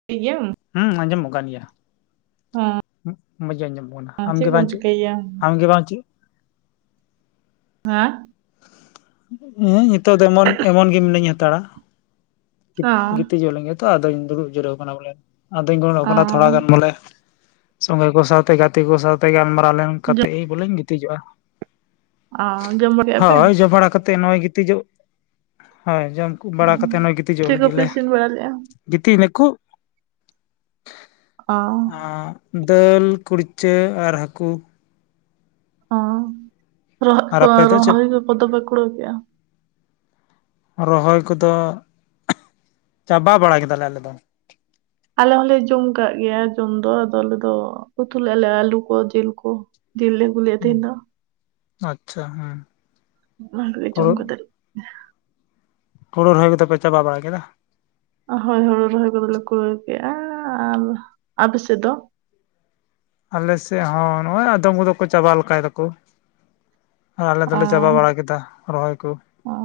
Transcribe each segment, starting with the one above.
[unintelligible] ᱦᱮᱸ ᱟᱸᱡᱚᱢᱚᱜ ᱠᱟᱱ ᱜᱮᱭᱟ ᱢᱚᱸᱡᱽ ᱜᱮ ᱟᱸᱡᱚᱢᱚᱜ ᱠᱟᱱᱟ ᱟᱢᱜᱮ ᱵᱟᱝ ᱪᱮᱫ ᱟᱢ ᱜᱮ ᱵᱟᱪᱮ᱾ ᱦᱮᱸ᱾ ᱦᱮᱸ ᱱᱤᱛᱳᱜ ᱫᱚ ᱮᱢᱚᱱ ᱮᱢᱚᱱ ᱜᱮ ᱢᱤᱱᱟᱹᱧ ᱦᱟᱛᱟᱲᱟ᱾ ᱜᱤᱛᱤᱡᱚᱣ ᱞᱮᱱ ᱜᱮᱭ ᱛᱚ ᱟᱫᱚᱧ ᱫᱩᱲᱩᱵ ᱡᱟᱹᱨᱩᱣ ᱟᱠᱟᱱᱟ ᱵᱚᱞᱮ᱾ ᱟᱫᱚᱧ ᱜᱚᱱᱚᱜ ᱠᱟᱱᱟ ᱛᱷᱚᱲᱟ ᱜᱟᱱ ᱵᱚᱞᱮ᱾ ᱥᱚᱸᱜᱮ ᱠᱚ ᱥᱟᱶᱛᱮ ᱜᱟᱛᱮ ᱠᱚ ᱥᱟᱶᱛᱮ ᱜᱟᱞᱢᱟᱨᱟᱣ ᱞᱮᱱ ᱠᱟᱛᱮᱜ ᱵᱚᱞᱮᱧ ᱜᱤᱛᱤᱡᱚᱜᱼᱟ᱾ ᱦᱳᱭ ᱡᱚᱢ ᱵᱲᱟ ᱠᱟᱛᱮ ᱱᱚᱜᱼᱚᱭ ᱜᱤᱛᱤᱡᱚᱜ ᱦᱳᱭ ᱡᱚᱢ᱾ ᱵᱟᱲᱟ ᱠᱟᱛᱮ ᱱᱚᱜ ᱜᱤᱛᱤᱡᱚᱜ ᱞᱟᱹᱜᱤᱫ ᱞᱮ ᱜᱤᱛᱤᱡ ᱱᱟᱠᱚ᱾ ᱟᱻ ᱫᱟᱹᱞ ᱠᱩᱲᱪᱟᱹ ᱟᱨ ᱦᱟᱹᱠᱩ᱾ ᱚ ᱟᱨ ᱨ ᱟᱯᱮ ᱫᱚ ᱪᱮᱫ ᱨᱚᱦᱚᱭ ᱠᱚᱫᱚ ᱯᱮ ᱠᱩᱲᱣ ᱠᱮᱼᱟ᱾ ᱨᱚᱦᱚᱭ ᱠᱚᱫᱚ ᱪᱟᱵᱟ ᱵᱟᱲᱟ ᱠᱮᱫᱟᱞᱮ ᱟᱞᱮ ᱫᱚ᱾ ᱟᱞᱮ ᱦᱚᱞᱮ ᱡᱚᱢ ᱠᱟᱜ ᱜᱮᱭᱟ ᱡᱚᱢ ᱫᱚ, ᱟᱫᱚ ᱟᱞᱮ ᱫᱚ ᱩᱛᱩᱞᱮ ᱟᱞᱮ ᱟᱞᱩ ᱠᱚ ᱡᱤᱞ ᱠᱚ ᱡᱤᱞ ᱞᱮ ᱟᱜᱩᱞᱮᱟ ᱛᱤᱦᱤᱧ ᱫᱚ᱾ ᱟᱪᱪᱷᱟ ᱦᱮᱸ᱾ ᱵᱟᱝ ᱜᱮ ᱡᱚᱢ ᱠᱟᱛᱮᱜ ᱦᱳᱬᱳ ᱨᱚᱦᱚᱭ ᱠᱚᱫᱚ ᱯᱮ ᱪᱟᱵᱟ ᱵᱟᱲᱟ ᱠᱮᱫᱟ? ᱦᱳᱭ ᱦᱳᱲᱩ ᱨᱚᱦᱚᱭ ᱠᱚᱫᱚᱞᱮ ᱠᱩᱲᱟᱹ ᱠᱮᱜᱼᱟ, ᱟᱨ ᱟᱯᱮᱥᱮᱫ ᱫᱚ? ᱟᱞᱮᱥᱮᱫ ᱦᱚᱸ ᱱᱚᱜᱼᱚᱭ ᱟᱫᱚᱢ ᱠᱚᱫᱚ ᱠᱚ ᱪᱟᱵᱟ ᱞᱮᱠᱟᱭ ᱫᱟᱠᱚ᱾ ᱟᱨ ᱟᱞᱮ ᱚ ᱫᱚᱞᱮ ᱪᱟᱵᱟ ᱵᱟᱲᱟ ᱠᱮᱫᱟ ᱨᱚᱦᱚᱭ ᱠᱩ᱾ ᱚ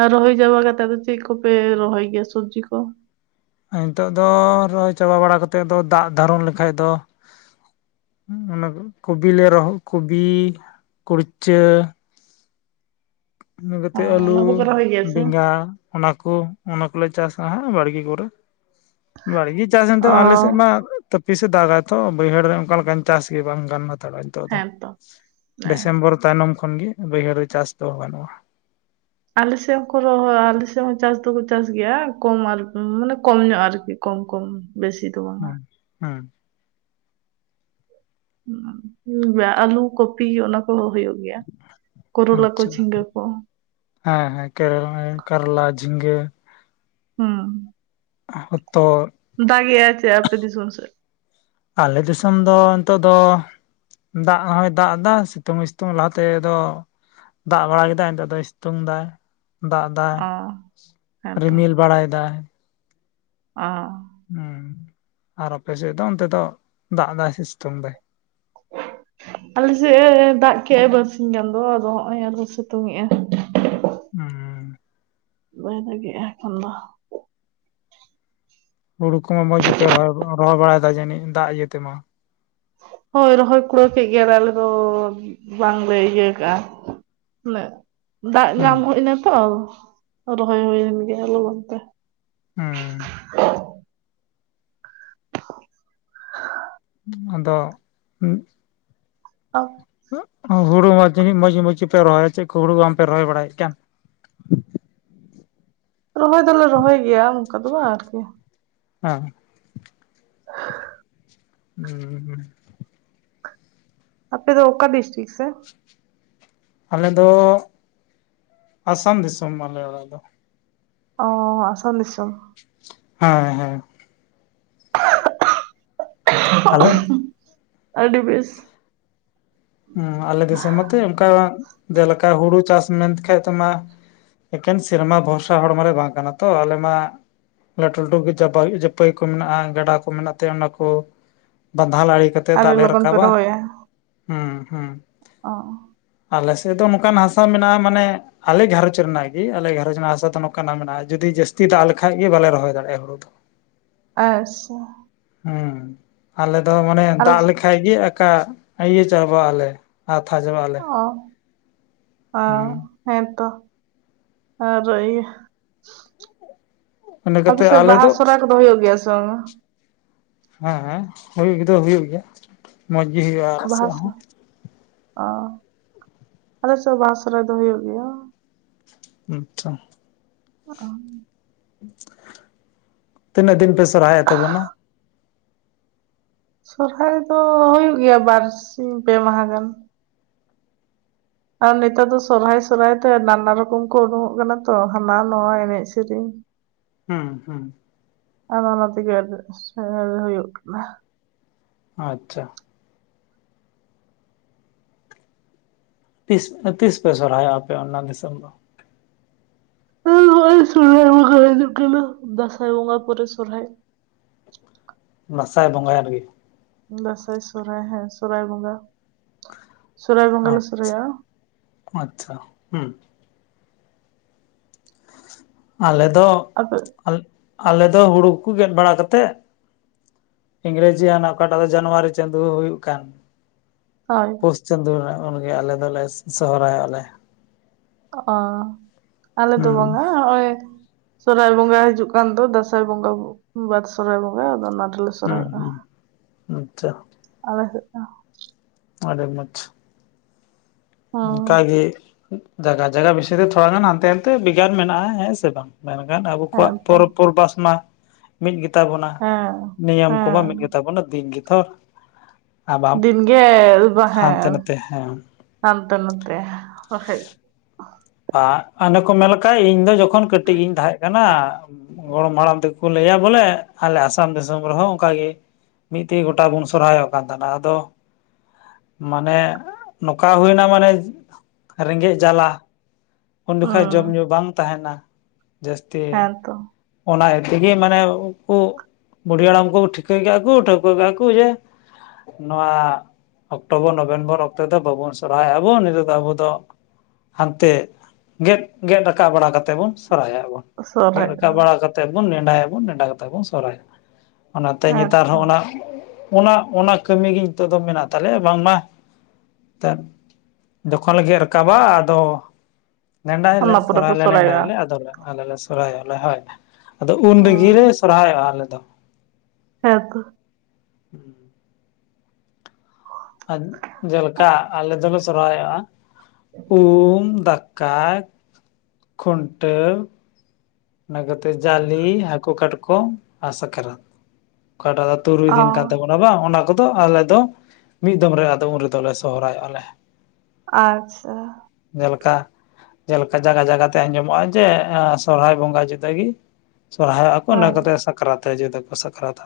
ᱟᱨ ᱨᱚᱦᱚᱭ ᱪᱟᱵᱟ ᱠᱟᱛᱮᱜ ᱫᱚ ᱪᱮᱫ ᱠᱚᱯᱮ ᱨᱚᱦᱚᱭ ᱜᱮᱭᱟ ᱥᱚᱵᱡᱤ ᱠᱚ? ᱱᱤᱛᱳᱜ ᱫᱚ ᱨᱚᱦᱚᱭ ᱪᱟᱵᱟ ᱵᱟᱲᱟ ᱠᱟᱛᱮᱫ ᱫᱚ ᱫᱟᱜ ᱫᱟᱨᱚᱱ ᱞᱮᱠᱷᱟᱡ ᱫᱚ ᱚᱱᱟ ᱠᱚᱵᱤᱞᱮ ᱨᱚᱦᱚᱜ ᱠᱚᱵᱤ ᱠᱩᱲᱪᱟᱹ᱾ ᱤᱱᱟᱹ ᱚ ᱠᱟᱛᱮᱜ ᱟᱹᱞᱩ ᱚᱱᱟ ᱠᱚᱯᱮ ᱨᱚᱦᱚᱭ ᱜᱮᱭᱟ ᱥᱮ? ᱵᱮᱸᱜᱟᱲ᱾ ᱚᱱᱟ ᱠᱚ ᱚᱱᱟᱠᱞᱮ ᱪᱟᱥᱟ ᱦᱟᱸᱜ ᱵᱟᱲᱜᱮ ᱠᱚᱨᱮ, ᱵᱟᱲᱜᱮ ᱪᱟᱥ ᱚ ᱱᱤᱛᱚᱜ ᱟᱞᱮᱥᱮᱫ ᱢᱟ ᱛᱚᱯᱤᱥᱮ ᱫᱟᱜᱟ ᱛᱚ ᱵᱟᱹᱭᱦᱟᱹᱲ ᱨᱮ ᱚᱱᱠᱟ ᱞᱮᱠᱟᱧ ᱪᱟᱥ ᱜᱮᱭᱟ ᱵᱟᱝ ᱜᱟᱱ ᱦᱟᱛᱟᱲ᱾ ᱱᱤᱛᱚᱜ ᱫᱚ ᱦᱮᱸᱛᱚ ᱦᱮᱸ ᱰᱤᱥᱮᱢᱵᱚᱨ ᱛᱟᱭᱱᱚᱢ ᱠᱷᱚᱱᱜ ᱵᱟᱹᱭᱦᱟᱹᱲ ᱨᱮ ᱪᱟᱥ ᱫᱚ ᱜᱟᱱᱩᱜᱼᱟ᱾ ᱟᱞᱮᱥᱮᱫ ᱦᱚᱸ ᱠᱚ ᱨ ᱟᱞᱮᱥᱮᱫ ᱦᱚᱸ ᱠᱚ ᱪᱟᱥ ᱫᱚᱠᱚ ᱪᱟᱥ ᱜᱮᱭᱟ ᱠᱚᱢ ᱟᱨᱠ ᱢᱟᱱᱮ ᱠᱚᱢ ᱧᱚᱜ ᱟᱨᱠᱤ᱾ ᱠᱚᱢ ᱠᱚᱢ ᱵᱮᱥᱤ ᱫᱚ ᱵᱟᱝᱟ ᱦᱚᱸ ᱦᱚᱸ᱾ ᱩᱸᱻ ᱵᱟ ᱟᱞᱩ ᱠᱚᱯᱤ ᱚᱱᱟ ᱠᱚᱦᱚᱸ ᱦᱳᱭᱳᱜ᱾ ᱜᱮᱭᱟ ᱠᱚᱨᱚᱞᱟ ᱠᱚ ᱟᱪᱪᱷᱟ᱾ ᱡᱷᱤᱸᱜᱟᱹ ᱠᱚ᱾ ᱦᱮᱸ ᱦᱮᱸ ᱠᱮᱨ ᱠᱟᱨᱞᱟ ᱡᱷᱤᱸᱜᱟᱹ ᱦᱩᱸ᱾ ᱦᱚᱛᱚᱫ᱾ ᱫᱟᱜ ᱜᱮ ᱟᱭ ᱥᱮ ᱟᱯᱮ ᱫᱤᱥᱚᱢ ᱥᱮᱫ? ᱟᱞᱮ ᱫᱤᱥᱚᱢ ᱫᱚ ᱱᱤᱛᱚᱜ ᱫᱚᱼᱼ ᱫᱟᱜ ᱦᱚᱭ ᱫᱟᱜ ᱫᱟ ᱥᱤᱛᱩᱝ ᱦᱚᱭ ᱥᱤᱛᱩᱝ ᱞᱟᱦᱟ ᱛᱮ ᱫᱚ ᱫᱟᱜ ᱵᱟᱲᱟ ᱠᱮᱫᱟᱭ ᱱᱤᱛᱳᱜ ᱫᱚᱭ ᱥᱤᱛᱩᱝ ᱫᱟᱭ᱾ ᱫᱟᱜ ᱫᱟᱭ ᱚ ᱦᱮᱸᱛᱚ ᱨᱤᱢᱤᱞ ᱵᱟᱲᱟᱭ ᱫᱟᱭ᱾ ᱟᱻ ᱦᱩᱸ ᱟᱨ ᱟᱯᱮ ᱥᱮᱫ ᱫᱚ ᱚᱱᱛᱮ ᱫᱚ ᱫᱟᱜ ᱫᱟᱭ ᱥᱮ ᱥᱤᱛᱩᱝ ᱫᱟᱭ? ᱟᱞᱮ ᱥᱮᱜ ᱮᱻ ᱫᱟᱜ ᱠᱮᱜᱼᱟᱭ ᱵᱟᱨᱥᱤᱧ ᱜᱟᱱ ᱫᱚ, ᱟᱫᱚ ᱦᱚᱸᱜᱼᱚᱭ ᱟᱨᱚ ᱥᱮᱛᱳᱝ ᱮᱸᱜᱼᱟ᱾ ᱩᱸ᱾ ᱵᱟᱭ ᱫᱟᱜᱮᱜᱼᱟ ᱮᱠᱷᱚᱱ ᱫᱚ᱾ ᱦᱩᱲᱩ ᱠᱚᱢᱟ ᱢᱚᱡ ᱜᱮᱯᱮ ᱨᱚᱦᱚ ᱨᱚᱦᱚᱭ ᱵᱟᱲᱟᱭᱫᱟ ᱡᱟᱱᱤᱡ ᱫᱟᱜ ᱤᱭᱟᱹ ᱛᱮᱢᱟ᱾ ᱦᱳᱭ ᱨᱚᱦᱚᱭ ᱠᱩᱲᱟᱹᱣ ᱠᱮᱜ ᱜᱮᱭᱟᱞᱮ ᱟᱞᱮ ᱫᱚ ᱵᱟᱝᱞᱮ ᱤᱭᱟᱹ ᱠᱟᱜᱼᱟ᱾ ᱱᱮᱜ ᱫᱟᱜ ᱦᱩᱸ ᱧᱟᱢ ᱦᱩᱭ ᱤᱱᱟᱹ ᱛᱮ ᱨᱚᱦᱚᱭ ᱦᱩᱭᱮᱱ ᱜᱮ ᱞᱚᱜᱚᱱ ᱛᱮ᱾ ᱦᱩᱸ᱾ [unintelligible] ᱟᱫᱚ ᱦᱩᱸᱜ ᱟ ᱚ ᱦᱩᱲᱩ ᱢᱟ ᱛᱤᱱᱟᱹᱜ ᱢᱚᱡᱽ ᱢᱚᱡᱽ ᱜᱮᱯᱮ ᱨᱚᱦᱚᱭ ᱪᱮᱜ ᱠᱚ ᱦᱳᱲᱳ ᱵᱟᱢᱯᱮ ᱨᱚᱦᱚᱭ ᱵᱟᱲᱟᱭᱮᱜ ᱠᱟᱱ? ᱨᱚᱦᱚᱭ ᱫᱚᱞᱮ ᱨᱚᱦᱚᱭ ᱜᱮᱭᱟ ᱚᱱᱠᱟ ᱫᱚ ᱵᱟᱝ ᱟᱨᱠᱤ᱾ ᱦᱩᱸ ᱦᱩᱸ ᱦᱩᱸ ᱟᱯᱮ ᱫᱚ ᱚᱠᱟ ᱰᱤᱥᱴᱤᱠ ᱥᱮ? ᱟᱞᱮ ᱫᱚᱻ ᱟᱥᱟᱢ ᱫᱤᱥᱚᱢ ᱟᱞᱮ ᱚᱲᱟᱜ ᱫᱚ ᱾ ᱚᱻ ᱟᱥᱟᱢ ᱫᱤᱥᱚᱢ᱾ ᱦᱮᱸ ᱦᱮᱸ᱾ ᱟᱞᱮ ᱟᱹᱰᱤ ᱵᱮᱥ᱾ ᱦᱩᱸ ᱟᱞᱮ ᱫᱤᱥᱚᱢ ᱢᱟᱛᱚ ᱚᱱᱠᱟ ᱡᱮᱞᱮᱠᱟ ᱦᱩᱲᱩ ᱪᱟᱥ ᱢᱮᱱ ᱛᱮᱠᱷᱟᱡ ᱛᱮᱢᱟ ᱮᱠᱮᱱ ᱥᱮᱨᱢᱟ ᱵᱷᱚᱨᱥᱟ ᱦᱚᱲ ᱢᱟᱞᱮ ᱵᱟᱝ ᱠᱟᱱᱟ ᱛᱚ ᱟᱞᱮ ᱢᱟ ᱞᱟᱹᱴᱩ ᱞᱟᱹᱴᱩ ᱜᱮ ᱪᱟᱯᱟᱭ ᱦᱩᱭᱩᱜ ᱯᱟᱹᱭ ᱠᱚ ᱢᱮᱱᱟᱜᱼᱟ ᱜᱟᱰᱟ ᱠᱚ ᱢᱮᱱᱟᱜ ᱛᱮ ᱚᱱᱟ ᱠᱚ ᱵᱟᱸᱫᱷᱟᱞ ᱟᱲᱮ ᱠᱟᱛᱮᱜ ᱫᱟᱜ ᱟᱹᱰᱤ ᱞᱮ ᱞᱚᱜᱚᱱ ᱯᱮ ᱨᱟᱠᱟᱵᱟ ᱨᱚᱦᱚᱭᱟ ᱦᱩᱸ ᱦᱩᱸ ᱚ ᱟᱞᱮ ᱥᱮᱜ ᱫᱚ ᱱᱚᱠᱟᱱ ᱦᱟᱥᱟ ᱢᱮᱱᱟᱜᱼᱟ ᱢᱟᱱᱮ ᱟᱞᱮ ᱜᱷᱟᱨᱚᱸᱡᱽ ᱨᱮᱱᱟᱜ ᱜᱮ ᱟᱞᱮ ᱜᱷᱟᱨᱚᱸᱡᱽ ᱨᱮᱱᱟᱜ ᱟᱞᱮ ᱜᱷᱟᱨᱚᱡ ᱨᱮᱱᱟᱜ ᱜᱮ ᱟᱞᱮ ᱜᱷᱟᱨᱚᱡ ᱨᱮᱱᱟᱜ ᱦᱟᱥᱟ ᱫᱚ ᱱᱚᱠᱟᱱᱟᱜ ᱢᱮᱱᱟᱜᱼᱟ ᱡᱩᱫᱤ ᱡᱟᱹᱥᱛᱤ ᱫᱟᱜ ᱞᱮᱠᱷᱟᱡ ᱜᱮ ᱵᱟᱞᱮ ᱨᱚᱦᱚᱭ ᱫᱟᱲᱮᱜᱼᱟ ᱦᱩᱲᱩ ᱫᱚ ᱾ [unintelligible] ᱮᱸᱜᱥᱮ ᱩᱸ ᱟᱞᱮ ᱫᱚ ᱢᱟᱱᱮ ᱟᱞᱮ ᱫᱟᱜ ᱞᱮᱠᱷᱟᱡ ᱜᱮ ᱟᱠᱟ ᱤᱭᱟᱹ ᱪᱟᱵᱟᱜ ᱟᱞᱮ ᱟᱣᱛᱷᱟ ᱪᱟᱵᱟᱜ ᱟᱞᱮ᱾ ᱚ ᱚᱻ ᱦᱩᱸ ᱦᱮᱸ ᱛᱚ ᱟᱨ ᱤᱭᱟᱹ ᱤᱱᱟᱹ ᱟᱯᱮ ᱠᱟᱛᱮ ᱥᱮᱫ ᱟᱞᱮ ᱵᱟᱦᱟ ᱥᱚᱦᱨᱟᱭ ᱠᱚ ᱫᱚ ᱦᱩᱭᱩᱜ ᱜᱮᱭᱟ ᱥᱮ ᱵᱟᱝᱟ? ᱦᱮᱸ ᱦᱮᱸ ᱦᱩᱭᱩᱜ ᱫᱚ ᱦᱩᱭᱩᱜ ᱜᱮᱭᱟ [inaudible] ᱢᱚᱡᱽ ᱜᱮ ᱦᱩᱭᱩᱜ-ᱟ ᱟᱞᱮ ᱥᱮᱫ ᱦᱚᱸ ᱾ ᱚ᱾ᱺ [inaudible] ᱟᱞᱮᱥᱮᱫ ᱦᱚ ᱵᱟᱦᱟ ᱥᱚᱦᱨᱟᱭ ᱫᱚ ᱦᱩᱭᱩᱜ ᱜᱮᱭᱟ ᱾ ᱟᱪᱪᱷᱟ ᱾ ᱚ ᱾ [inaudible] ᱛᱤᱱᱟᱹᱜ ᱫᱤᱱ ᱯᱮ ᱥᱚᱨᱦᱟᱭᱚᱜ ᱛᱟᱵᱚᱱᱟ? ᱥᱚᱨᱦᱟᱭ ᱫᱚ ᱦᱩᱭᱩᱜ ᱜᱮᱭᱟ ᱵᱟᱨ ᱥᱤᱧ ᱯᱮ ᱢᱟᱦᱟ ᱜᱟᱱ ᱾ ᱟᱨ ᱱᱮᱛᱟᱨ ᱫᱚ ᱥᱚᱨᱦᱟᱭ ᱥᱚᱨᱦᱟᱭ ᱛᱮ ᱱᱟᱱᱟ ᱨᱚᱠᱚᱢ ᱠᱚ ᱩᱰᱩᱠᱚᱜ ᱠᱟᱱᱟ ᱛᱚ ᱦᱟᱱᱟ ᱱᱟᱣᱟ ᱮᱱᱮᱡ ᱥᱮᱨᱮᱧ ᱾ [inaudible] ᱦᱩᱸ ᱦᱩᱸ ᱾ ᱟᱫᱚ ᱚᱱᱟ ᱛᱮᱜᱮ ᱟᱸᱰᱤ ᱩᱥᱟᱹᱨᱟ ᱜᱮ ᱦᱩᱭᱩᱜ ᱠᱟᱱᱟ ᱾ ᱟᱪᱪᱷᱟ ᱾ ᱛᱤᱥ ᱛᱤᱥ ᱯᱮ ᱥᱚᱨᱦᱟᱭᱚᱜ ᱟᱯᱮ ᱚᱱᱟ ᱫᱤᱥᱚᱢ ᱫᱚ? ᱦᱮᱸ ᱱᱚᱜᱚᱭ ᱥᱚᱨᱦᱟᱭ ᱵᱚᱸᱜᱟ ᱦᱤᱡᱩᱜ ᱠᱟᱱᱟ ᱫᱟᱸᱥᱟᱭ ᱵᱚᱸᱜᱟ ᱯᱚᱨᱮ ᱥᱚᱨᱦᱟᱭ ᱾ ᱫᱟᱥᱟᱭ ᱵᱚᱸᱜᱟ ᱦᱩᱭᱩᱜ ᱞᱟᱜᱤᱫ ᱾ ᱫᱟᱸᱥᱟᱭ ᱥᱚᱦᱨᱟᱭ ᱦᱮᱸ ᱥᱚᱨᱦᱟᱭ ᱵᱚᱸᱜᱟ ᱥᱚᱨᱦᱟᱭ ᱵᱚᱸᱜᱟ ᱞᱮ ᱥᱚᱨᱦᱟᱭᱚᱜ-ᱟ ᱾ ᱟᱪᱪᱷᱟ ᱦᱩᱸ ᱾ ᱟᱞᱮ ᱫᱚ ᱟᱫᱚ ᱟᱞ ᱟᱞᱮ ᱫᱚ ᱦᱩᱲᱩ ᱠᱚ ᱜᱮᱫ ᱵᱟᱲᱟ ᱠᱟᱛᱮᱫ ᱤᱝᱨᱮᱡᱤᱭᱟᱱ ᱚᱠᱟᱴᱟᱜ ᱫᱚ ᱡᱟᱱᱣᱟᱨᱤ ᱪᱟᱸᱫᱩ ᱦᱩᱭᱩᱜ ᱠᱟᱱ ᱾ ᱦᱚᱭ ᱾ ᱯᱩᱥ ᱪᱟᱸᱫᱳ ᱨᱮᱱᱟᱜ ᱩᱱ ᱜᱮ ᱟᱞᱮ ᱫᱚ ᱞᱮ ᱥᱚ ᱥᱚᱦᱨᱟᱭᱚᱜ-ᱟ ᱞᱮ᱾ ᱚᱸ ᱟᱞᱮ ᱫᱚ ᱦᱩᱸ ᱵᱟᱝᱟ ᱦᱚᱜ-ᱚᱭ ᱥᱚᱦᱨᱟᱭ ᱵᱚᱸᱜᱟ ᱦᱤᱡᱩᱜ ᱠᱟᱱ ᱫᱚ ᱫᱟᱸᱥᱟᱭ ᱵᱚᱸᱜᱟ ᱵᱟᱫ ᱥᱚᱦᱨᱟᱭ ᱵᱚᱸᱜᱟ ᱟᱫᱚ ᱚᱱᱟ ᱨᱮ ᱞᱮ ᱦᱩᱸ ᱦᱩᱸ ᱟᱪᱪᱷᱟ᱾ ᱟᱞᱮ ᱥᱮᱜ ᱫᱚ ᱟᱰᱤ ᱢᱚᱸᱡᱽ ᱾ ᱦᱮᱸ ᱚᱱᱠᱟ ᱜᱮ ᱡᱟᱜᱟ ᱡᱟᱜᱟ ᱵᱤᱥᱤ ᱛᱮ ᱛᱷᱚᱲᱟ ᱜᱟᱱ ᱦᱟᱱᱛᱮ ᱱᱟᱱᱛᱮ ᱵᱷᱮᱜᱟᱨ ᱢᱮᱱᱟᱜ-ᱟ ᱦᱮᱸ ᱥᱮ ᱵᱟᱝ ᱾ ᱢᱮᱱᱠᱷᱟᱱ ᱟᱵᱚ ᱠᱚᱣᱟᱜ ᱦᱮᱸ ᱛᱚ ᱯᱚᱨᱚᱵᱽ-ᱯᱚᱨᱵᱟᱥ ᱢᱟ ᱢᱤᱫ ᱜᱮ ᱛᱟᱵᱚᱱᱟ ᱦᱮᱸ ᱱᱤᱭᱟᱹᱢ ᱠᱚ ᱢᱟ ᱦᱮᱸ ᱢᱤᱫ ᱜᱮ ᱛᱟᱵᱚᱱᱟ ᱫᱤᱱ ᱜᱮ ᱛᱷᱚ ᱫᱤᱱ ᱜᱮ ᱵᱟ ᱦᱟᱱᱛᱮ ᱦᱮᱸ ᱱᱟᱛᱮ ᱦᱮᱸ [inaudible] ᱦᱟᱱᱛᱮ-ᱱᱟᱛᱮ ᱵᱟᱠᱷᱟᱡ ᱟᱜ ᱟᱱᱮ ᱠᱚ ᱢᱮᱞ ᱠᱟᱜ ᱤᱧ ᱫᱚ ᱡᱚᱠᱷᱚᱱ ᱠᱟᱹᱴᱤᱡ ᱜᱤᱧ ᱛᱟᱦᱮᱸᱜ ᱠᱟᱱᱟ ᱜᱚᱲᱚᱢ ᱦᱟᱲᱟᱢ ᱛᱮ ᱠᱚ ᱞᱟᱹᱭᱟ ᱵᱚᱞᱮ ᱟᱞᱮ ᱟᱥᱟᱢ ᱫᱤᱥᱚᱢ ᱨᱮ ᱦᱚᱸ ᱚᱝᱠᱟ ᱜᱮ᱾ ᱢᱤᱫ ᱛᱮᱜᱮ ᱜᱚᱴᱟ ᱵᱚᱱ ᱥᱚᱨᱦᱟᱭᱚᱜ ᱠᱟᱱ ᱛᱟᱦᱮᱱᱟ ᱟᱫᱚ ᱢᱟᱱᱮ ᱱᱚᱝᱠᱟ ᱦᱩᱭᱮᱱᱟ ᱢᱟᱱᱮ ᱨᱮᱸᱜᱮᱡ ᱡᱟᱞᱟ ᱩᱱ ᱡᱚᱠᱷᱟᱡ ᱦᱩᱸ ᱡᱚᱢ ᱧᱩ ᱵᱟᱝ ᱛᱟᱦᱮᱱᱟ ᱡᱟᱹᱥᱛᱤ ᱦᱮᱸᱛᱚ ᱚᱱᱟ ᱤᱭᱟᱹ ᱛᱮᱜᱮ ᱢᱟᱱᱮ ᱠᱩ ᱵᱩᱰᱷᱤ ᱦᱟᱲᱟᱢ ᱠᱚ ᱴᱷᱤᱠᱟᱹ ᱠᱮᱜ-ᱟ ᱠᱚ ᱴᱷᱟᱹᱣᱠᱟᱹ ᱠᱮᱜ-ᱟ ᱠᱚ ᱡᱮ ᱱᱚᱣᱟ ᱚᱠᱴᱚᱵᱚᱨ ᱱᱚᱵᱷᱮᱱᱵᱚᱨ ᱚᱠᱛᱮ ᱫᱚ ᱵᱟᱵᱚᱱ ᱥᱚᱨᱦᱟᱭᱚᱜ-ᱟ ᱵᱚᱱ ᱱᱤᱛᱚᱜ ᱫᱚ ᱟᱵᱚ ᱫᱚ ᱦᱟᱱᱛᱮ ᱜᱮᱫ ᱜᱮᱫ ᱨᱟᱠᱟᱵ ᱵᱟᱲᱟ ᱠᱟᱛᱮ ᱵᱚᱱ ᱥᱚᱦᱨᱟᱭᱚᱜ-ᱟ ᱵᱚᱱ ᱾ ᱜᱮᱫ ᱥᱚᱨᱦᱟᱭ ᱨᱟᱠᱟᱵ ᱵᱟᱲᱟ ᱠᱟ ᱛᱮᱜ ᱵᱚᱱ ᱱᱮᱰᱟᱭᱟᱵᱚᱱ ᱱᱮᱰᱟ ᱠᱟᱛᱮᱜ ᱵᱚᱱ ᱥᱚᱦᱨᱟᱭᱚᱜ-ᱟ ᱚᱱᱟᱛᱮ ᱱᱮᱛᱟᱨ ᱦᱮᱸᱛᱚ ᱦᱚᱸ ᱚᱱᱟ ᱚᱱᱟ ᱚᱱᱟ ᱠᱟᱹᱢᱤ ᱜᱮ ᱦᱤᱛᱚᱜ ᱫᱚ ᱢᱮᱱᱟᱜ ᱛᱟᱞᱮᱭᱟ ᱵᱟᱝ ᱢᱟ [unintelligible] ᱡᱚᱠᱷᱚᱱ ᱞᱮ ᱜᱮᱫ ᱨᱟᱠᱟᱵᱟ ᱟᱫᱚ ᱱᱮᱰᱟᱭᱟᱞᱮ ᱚᱱᱟ ᱯᱚᱨᱮ ᱯᱮ ᱥᱚᱨᱦᱟᱭ ᱞᱮ ᱱᱮᱰᱟᱭᱟ ᱥᱚᱨᱦᱟᱭᱚᱜᱼᱟ ᱞᱮ ᱟᱫᱚ ᱞᱮ ᱟᱞᱮ ᱞᱮ ᱥᱚᱨᱦᱟᱭᱚᱜ-ᱟ ᱞᱮ ᱦᱚᱭ ᱾ ᱟᱫᱚ ᱩᱱ ᱨᱤᱜᱮ ᱦᱩᱸ ᱞᱮ ᱥᱚᱨᱦᱟᱭᱚᱜ-ᱟ ᱟᱞᱮ ᱫᱚ᱾ ᱦᱮᱸ ᱛᱚ᱾ ᱦᱩᱸ᱾ ᱟᱫ ᱡᱮᱞᱠᱟ ᱟᱞᱮ ᱫᱚᱞᱮ ᱥᱚᱨᱦᱟᱭᱚᱜ-ᱟ ᱩᱢ ᱫᱟᱠᱟᱭ ᱠᱷᱩᱱᱴᱟᱹᱣ᱾ ᱚᱱᱟ ᱠᱟᱛᱮᱜ ᱡᱟᱞᱤ ᱦᱟᱠᱳ ᱠᱟᱴᱠᱚᱢ ᱟᱨ ᱥᱟᱠᱨᱟᱛ ᱚᱠᱟ ᱴᱟᱜ ᱫᱚ ᱛᱩᱨᱩᱭ ᱚ ᱫᱤᱱ ᱠᱟᱱ ᱛᱟᱵᱚᱱᱟ ᱵᱟᱝ ᱚᱱᱟ ᱠᱚ ᱫᱚ ᱟᱞᱮ ᱫᱚ ᱢᱤᱫ ᱫᱚᱢ ᱨᱮ ᱟᱫᱚ ᱩᱱ ᱨᱮᱫᱚ ᱞᱮ ᱥᱚᱦᱚᱨᱟᱭᱚᱜ-ᱟ ᱞᱮ᱾ ᱟᱪᱪᱷᱟ᱾ ᱡᱮᱞᱮᱠᱟ ᱡᱮᱞᱮᱠᱟ ᱡᱟᱜᱟ ᱡᱟᱜᱟ ᱛᱮ ᱟᱸᱡᱚᱢᱚᱜ-ᱟ ᱡᱮ ᱮᱸᱜ ᱥᱚᱨᱦᱟᱭ ᱵᱚᱝ ᱜᱟ ᱡᱩᱫᱟᱹ ᱜᱤ ᱥᱚᱨᱦᱟᱭᱚᱜ-ᱟ ᱠᱚ ᱤᱱᱟᱹ ᱦᱮᱸ ᱠᱟᱛᱮ ᱥᱟᱠᱨᱟᱛ ᱡᱩᱫᱟᱹ ᱠᱚ ᱥᱟᱠᱨᱟᱛᱟ᱾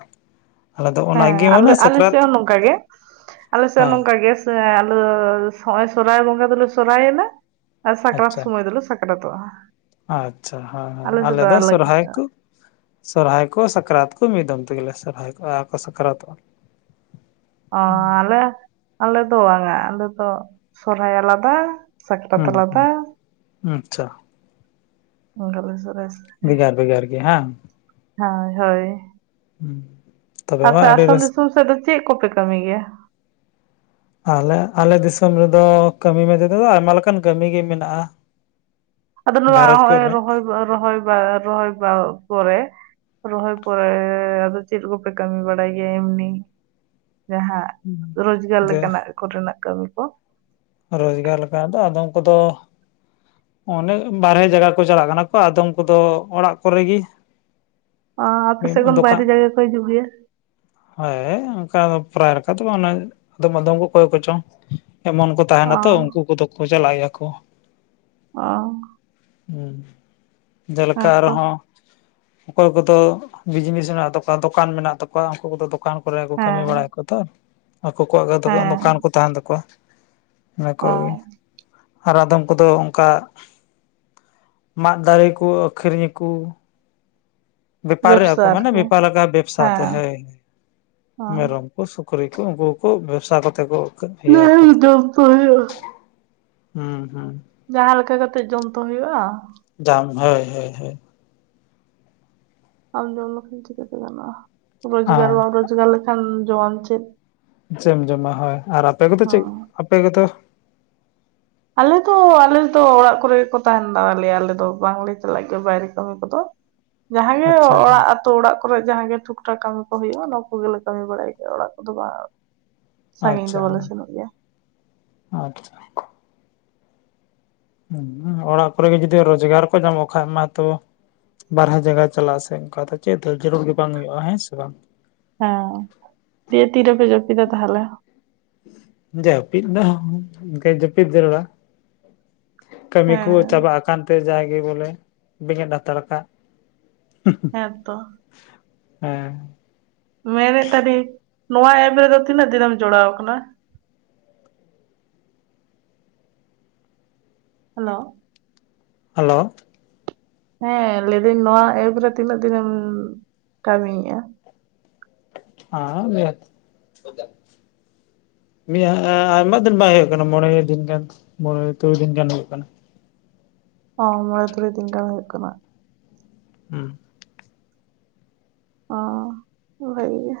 ᱦᱮᱸ ᱟᱞᱮ, ᱟᱞᱮ ᱥᱮᱜ ᱦᱚᱸ ᱱᱚᱝᱠᱟ ᱜᱮ ᱟᱞᱮ ᱥᱮᱜ ᱦᱚᱸ ᱦᱮᱸ ᱱᱚᱝᱠᱟ ᱜᱮ ᱥ ᱥᱮ ᱟᱞᱮ ᱫᱚ ᱦᱚᱸᱜᱚᱭ ᱥᱚᱨᱟᱭ ᱵᱚᱸᱜᱟ ᱫᱚ ᱞᱮ ᱥᱚᱨᱟᱭ ᱟᱨ ᱥᱟᱠᱨᱟᱛ ᱟᱪᱪᱷᱟ ᱥᱩᱢᱚᱭ ᱫᱚ ᱞᱮ ᱥᱟᱠ ᱠᱨᱟᱛᱚᱜ-ᱟ᱾ ᱟᱪᱪᱷᱟ ᱦᱟᱸ ᱦᱟᱸ ᱟᱞᱮ ᱫᱚ ᱥᱚᱨᱦᱟᱭ ᱠᱚ ᱥᱚᱨᱦᱟᱭ ᱠᱚ ᱥᱟᱠᱨᱟᱛ ᱠᱚ ᱢᱤᱫ ᱫᱚᱢ ᱛᱮ ᱜᱮ ᱞᱮ ᱥᱚᱨᱦᱟᱭ ᱠᱚᱜ-ᱟ ᱟᱨ ᱠᱚ ᱥᱟᱠᱨᱟᱛᱚᱜ-ᱟ᱾ ᱚᱸ ᱟᱞᱮ ᱟᱞᱮ ᱫᱚ ᱵᱟᱝᱟ ᱟᱞᱮ ᱫᱚ ᱥᱚᱨᱦᱟᱭ ᱟᱞᱟᱫᱟ ᱥᱟᱠᱨᱟᱛ ᱦᱩᱸ ᱟᱞᱟᱫᱟ ᱦᱩᱸ ᱟᱪᱪᱷᱟ [inaudible] ᱵᱷᱮᱜᱟᱨ ᱵᱷᱮᱜᱟᱨ ᱜᱮ ᱦᱟᱸᱝ? ᱦᱳᱭ ᱦᱳᱭ᱾ ᱦᱩᱸ᱾ ᱟᱯᱮ ᱟᱥᱟᱱ ᱫᱤᱥᱚᱢ ᱥᱮᱜ ᱫᱚ ᱪᱮᱫ ᱠᱚ ᱯᱮ ᱠᱟᱹᱢᱤ ᱜᱮᱭᱟ? ᱟᱞᱮ ᱟᱞᱮ ᱫᱤᱥᱚᱢ ᱨᱮ ᱫᱚ ᱠᱟᱹᱢᱤ ᱢᱮᱱᱛᱮ ᱫᱚ ᱟᱭᱢᱟ ᱞᱮᱠᱟᱱ ᱠᱟᱹᱢᱤ ᱜᱮ ᱢᱮᱱᱟᱜ-ᱟ᱾ ᱟᱫᱚ ᱱᱚᱣᱟ ᱦᱚᱜ-ᱚᱭ ᱨᱚᱦᱚᱭ ᱵᱟ ᱨᱚᱦᱚᱭ ᱵᱟ ᱯᱚᱨᱮ ᱨᱚᱦᱚᱭ ᱯᱚᱨᱮ ᱟᱫᱚ ᱪᱮᱫ ᱠᱚ ᱯᱮ ᱠᱟᱹᱢᱤ ᱵᱟᱲᱟᱭ ᱜᱮᱭᱟ ᱮᱢᱱᱤ ᱡᱟᱦᱟᱸ ᱨᱚᱡᱽᱜᱟᱨ ᱡᱮ ᱞᱮᱠᱟᱱᱟᱜ ᱠᱚᱨᱮᱱᱟᱜ ᱠᱟᱹᱢᱤ ᱠᱚ? ᱨᱚᱡᱽᱜᱟᱨ ᱞᱮᱠᱟ ᱫᱚ ᱟᱫᱚᱢ ᱠᱚᱫᱚ ᱚᱱᱮ ᱵᱟᱨᱦᱮ ᱡᱟᱭᱜᱟ ᱠᱚ ᱪᱟᱞᱟᱜ ᱠᱟᱱᱟ ᱠᱚ ᱟᱫᱚᱢ ᱠᱚᱫᱚ ᱚᱲᱟᱜ ᱠᱚᱨᱮ ᱜᱤ᱾ ᱚᱻ ᱟᱯᱮ ᱥᱮᱫ ᱠᱷᱚᱱ ᱵᱟᱭᱨᱮ ᱡᱟᱭᱜᱟ ᱠᱚ ᱦᱤᱡᱩᱜ ᱜᱮᱭᱟ? ᱦᱳᱭ ᱚᱱᱠᱟ ᱯᱨᱟᱭᱟᱨᱠᱟ ᱞᱮᱠᱟ ᱫᱚ ᱚᱱᱮ ᱟᱫᱚ ᱟᱫᱚᱢ ᱠᱚ ᱚᱠᱚᱭ ᱠᱚᱪᱚᱝ ᱮᱢᱚᱱ ᱠᱚ ᱚ ᱛᱟᱦᱮᱱᱟ ᱛᱚ ᱩᱱᱠᱩ ᱠᱚᱫᱚ ᱠᱚ ᱪᱟᱞᱟᱜ ᱜᱮᱭᱟ ᱠᱚ᱾ ᱚᱻ ᱦᱩᱸ ᱡᱮᱞᱮᱠᱟ ᱦᱮᱸᱛᱚ ᱟᱨᱦᱚᱸ ᱚᱠᱚᱭ ᱠᱚᱫᱚ ᱵᱤᱡᱽᱱᱮᱥ ᱢᱮᱱᱟᱜᱱ ᱛᱟᱠᱚᱣᱟ ᱫᱚᱠᱟᱱ ᱢᱮᱱᱟᱜ ᱛᱟᱠᱚᱣᱟ ᱩᱱᱠᱩ ᱠᱚᱫᱚ ᱫᱚᱠᱟᱱ ᱠᱚᱨᱮ ᱠᱚ ᱠᱟᱹᱢᱤ ᱦᱮᱸ ᱵᱟᱲᱟᱭ ᱟᱠᱚ ᱛᱚ ᱟᱠᱚ ᱠᱚᱣᱟᱜ ᱜᱮ ᱫᱚᱠᱚ ᱦᱮᱸ ᱫᱚᱠᱟᱱ ᱠᱚ ᱛᱟᱦᱮᱱ ᱛᱟᱠᱚᱣᱟ᱾ ᱟᱠᱚ ᱚ ᱜᱮ ᱟᱨ ᱟᱫᱚᱢ ᱠᱚᱫᱚ ᱚᱱᱠᱟ ᱢᱟᱜ ᱫᱟᱨᱮ ᱠᱚ ᱟᱹᱠᱷᱨᱤᱧᱟᱠᱚ᱾ ᱵᱮᱯᱟᱨᱮᱜᱼᱟ ᱵᱮᱵᱥᱟ ᱠᱚ ᱢᱟᱱᱮ ᱟᱨᱠᱤ ᱵᱮᱯᱟᱨ ᱞᱮᱠᱟ ᱵᱮᱵᱥᱟᱛᱮ ᱦᱮᱸ ᱦᱳᱭ ᱚ ᱢᱮᱨᱚᱢ ᱩᱱ ᱥᱩᱠᱨᱤ ᱠᱚ ᱩᱱᱠᱩ ᱠᱚ ᱵᱮᱵᱥᱟ ᱠᱟᱛᱮ ᱠᱚ ᱤᱭᱟᱹ ᱠᱟᱫᱟ ᱡᱚᱢ ᱛᱚ ᱦᱩᱭᱩᱜᱼᱟ ᱦᱩᱸ ᱦᱩᱸ᱾ ᱡᱟᱦᱟᱸ ᱞᱮᱠᱟ ᱠᱟᱛᱮᱜ ᱡᱚᱢ ᱛᱚ ᱦᱩᱭᱩᱜᱼᱟ᱾ ᱡᱟᱢ ᱦᱳᱭ ᱦᱳᱭ ᱦᱳᱭ᱾ ᱟᱢ ᱡᱚᱢ ᱞᱮᱠᱷᱟᱱ ᱪᱤᱠᱟᱹᱛᱮ ᱜᱟᱱᱚᱜᱼᱟ ᱨᱚᱡᱽᱜᱟᱨ ᱟᱨ ᱵᱟᱝ ᱨᱚᱡᱽᱜᱟᱨ ᱞᱮᱠᱷᱟᱱ ᱡᱚᱢᱟᱢ ᱪᱮᱫ? ᱪᱮᱫ ᱮᱢ ᱡᱚᱢᱟ ᱦᱳᱭ ᱟᱨ ᱟᱯᱮ ᱠᱚᱫᱚ ᱪᱮᱫ ᱦᱚᱸ ᱟᱯᱮ ᱠᱚᱫᱚ? ᱟᱞᱮ ᱫᱚ ᱟᱞᱮ ᱫᱚ ᱚᱲᱟᱜ ᱠᱚᱨᱮ ᱜᱮᱠᱚ ᱛᱟᱦᱮᱱ ᱫᱟᱞᱮᱭᱟ ᱟᱞᱮ ᱫᱚ ᱵᱟᱝᱞᱮ ᱪᱟᱞᱟᱜ ᱜᱮᱭᱟ ᱵᱟᱭᱨᱮ ᱠᱟᱹᱢᱤ ᱠᱚᱫᱚ ᱾ ᱡᱟᱦᱟᱸᱜᱮ ᱟᱪᱪᱷᱟ ᱦᱮᱸ ᱚᱲᱟᱜ ᱛᱚ ᱚᱲᱟᱜ ᱠᱚᱨᱮ ᱡᱟᱦᱟᱸ ᱜᱮ ᱴᱷᱩᱠ ᱴᱷᱟᱠ ᱠᱟᱹᱢᱤ ᱠᱚ ᱦᱩᱭᱩᱜᱼᱟ ᱱᱚᱣᱟ ᱠᱚᱜᱮᱞᱮ ᱠᱟᱹᱢᱤ ᱵᱟᱲᱟᱭ ᱜᱮᱭᱟ ᱚᱲᱟᱜ ᱠᱚᱫᱚ ᱵᱟᱝᱼᱼ ᱥᱟᱹᱜᱤᱧ ᱫᱚ ᱟᱪᱪᱷᱟ ᱵᱚᱞᱮ ᱥᱮᱱᱚᱜ ᱜᱮᱭᱟ᱾ ᱟᱪᱪᱷᱟ ᱦᱩᱸ ᱚᱲᱟᱜ ᱠᱚᱨᱮ ᱜᱮ ᱡᱩᱫᱤ ᱨᱳᱡᱽᱜᱟᱨ ᱠᱚ ᱧᱟᱢᱚᱜ ᱠᱷᱟᱡ ᱢᱟᱛᱚᱼᱼ ᱵᱟᱨᱦᱮ ᱡᱟᱭᱜᱟ ᱪᱟᱞᱟᱜ ᱥᱮ ᱚᱱᱠᱟ ᱫᱚ ᱪᱮᱫ ᱡᱟᱹᱨᱩᱲ ᱜᱮ ᱵᱟᱝ ᱦᱩᱭᱩᱜᱼᱟ ᱦᱮᱸ ᱥᱮ ᱵᱟᱝ? ᱦᱮᱸ ᱫᱤᱭᱮ ᱛᱤ ᱨᱮᱯᱮ ᱡᱟᱹᱯᱤᱫᱟ ᱛᱟᱦᱚᱞᱮ? ᱡᱟᱹᱯᱤᱫ ᱫᱚ ᱮᱱᱠᱟ ᱡᱟᱹᱯᱤᱫ ᱡᱟᱹᱨᱩᱲᱟ᱾ ᱠᱟᱹᱢᱤ ᱠᱚ ᱦᱮᱸ ᱪᱟᱵᱟ ᱟᱠᱟᱱ ᱛᱮ ᱡᱟ ᱜᱮ ᱵᱚᱞᱮ ᱵᱮᱸᱜᱮᱫ ᱦᱟᱛᱟᱲ ᱠᱟᱜ᱾ ᱦᱮᱸᱛᱚ ᱦᱮᱸ ᱢᱮᱱᱮᱫ ᱛᱟᱦᱮᱱᱤᱧ ᱱᱚᱣᱟ ᱮᱯ ᱨᱮᱫᱚ ᱛᱤᱱᱟᱹᱜ ᱫᱤᱱᱮᱢ ᱡᱚᱲᱟᱣ ᱟᱠᱟᱱᱟ? ᱦᱮᱞᱳ ᱦᱮᱞᱳ ᱦᱮᱸ ᱞᱟᱹᱭ ᱫᱟᱹᱧ ᱱᱚᱣᱟ ᱮᱵ ᱨᱮ ᱛᱤᱱᱟᱹᱜ ᱫᱤᱱᱮᱢ ᱠᱟᱹᱢᱤᱭᱮᱜᱼᱟ? [inaudible] ᱱᱤᱭᱟ ᱟᱭᱢᱟ ᱫᱤᱱ ᱵᱟᱝ ᱦᱩᱭᱩᱜ ᱠᱟᱱᱟ ᱢᱚᱬᱮ ᱫᱤᱱ ᱜᱟᱱ ᱢᱚᱬᱮ ᱛᱩᱨᱩᱭ ᱫᱤᱱ ᱜᱟᱱ ᱦᱩᱭᱩᱜ ᱠᱟᱱᱟ ᱾ ᱚ ᱢᱚᱲᱮ ᱛᱩᱨᱩᱭ ᱫᱤᱱ ᱜᱟᱱ ᱦᱩᱭᱩᱜ ᱠᱟᱱᱟ ᱾ ᱦᱮᱸ ᱚ ᱵᱷᱟᱹᱜᱤ ᱜᱮ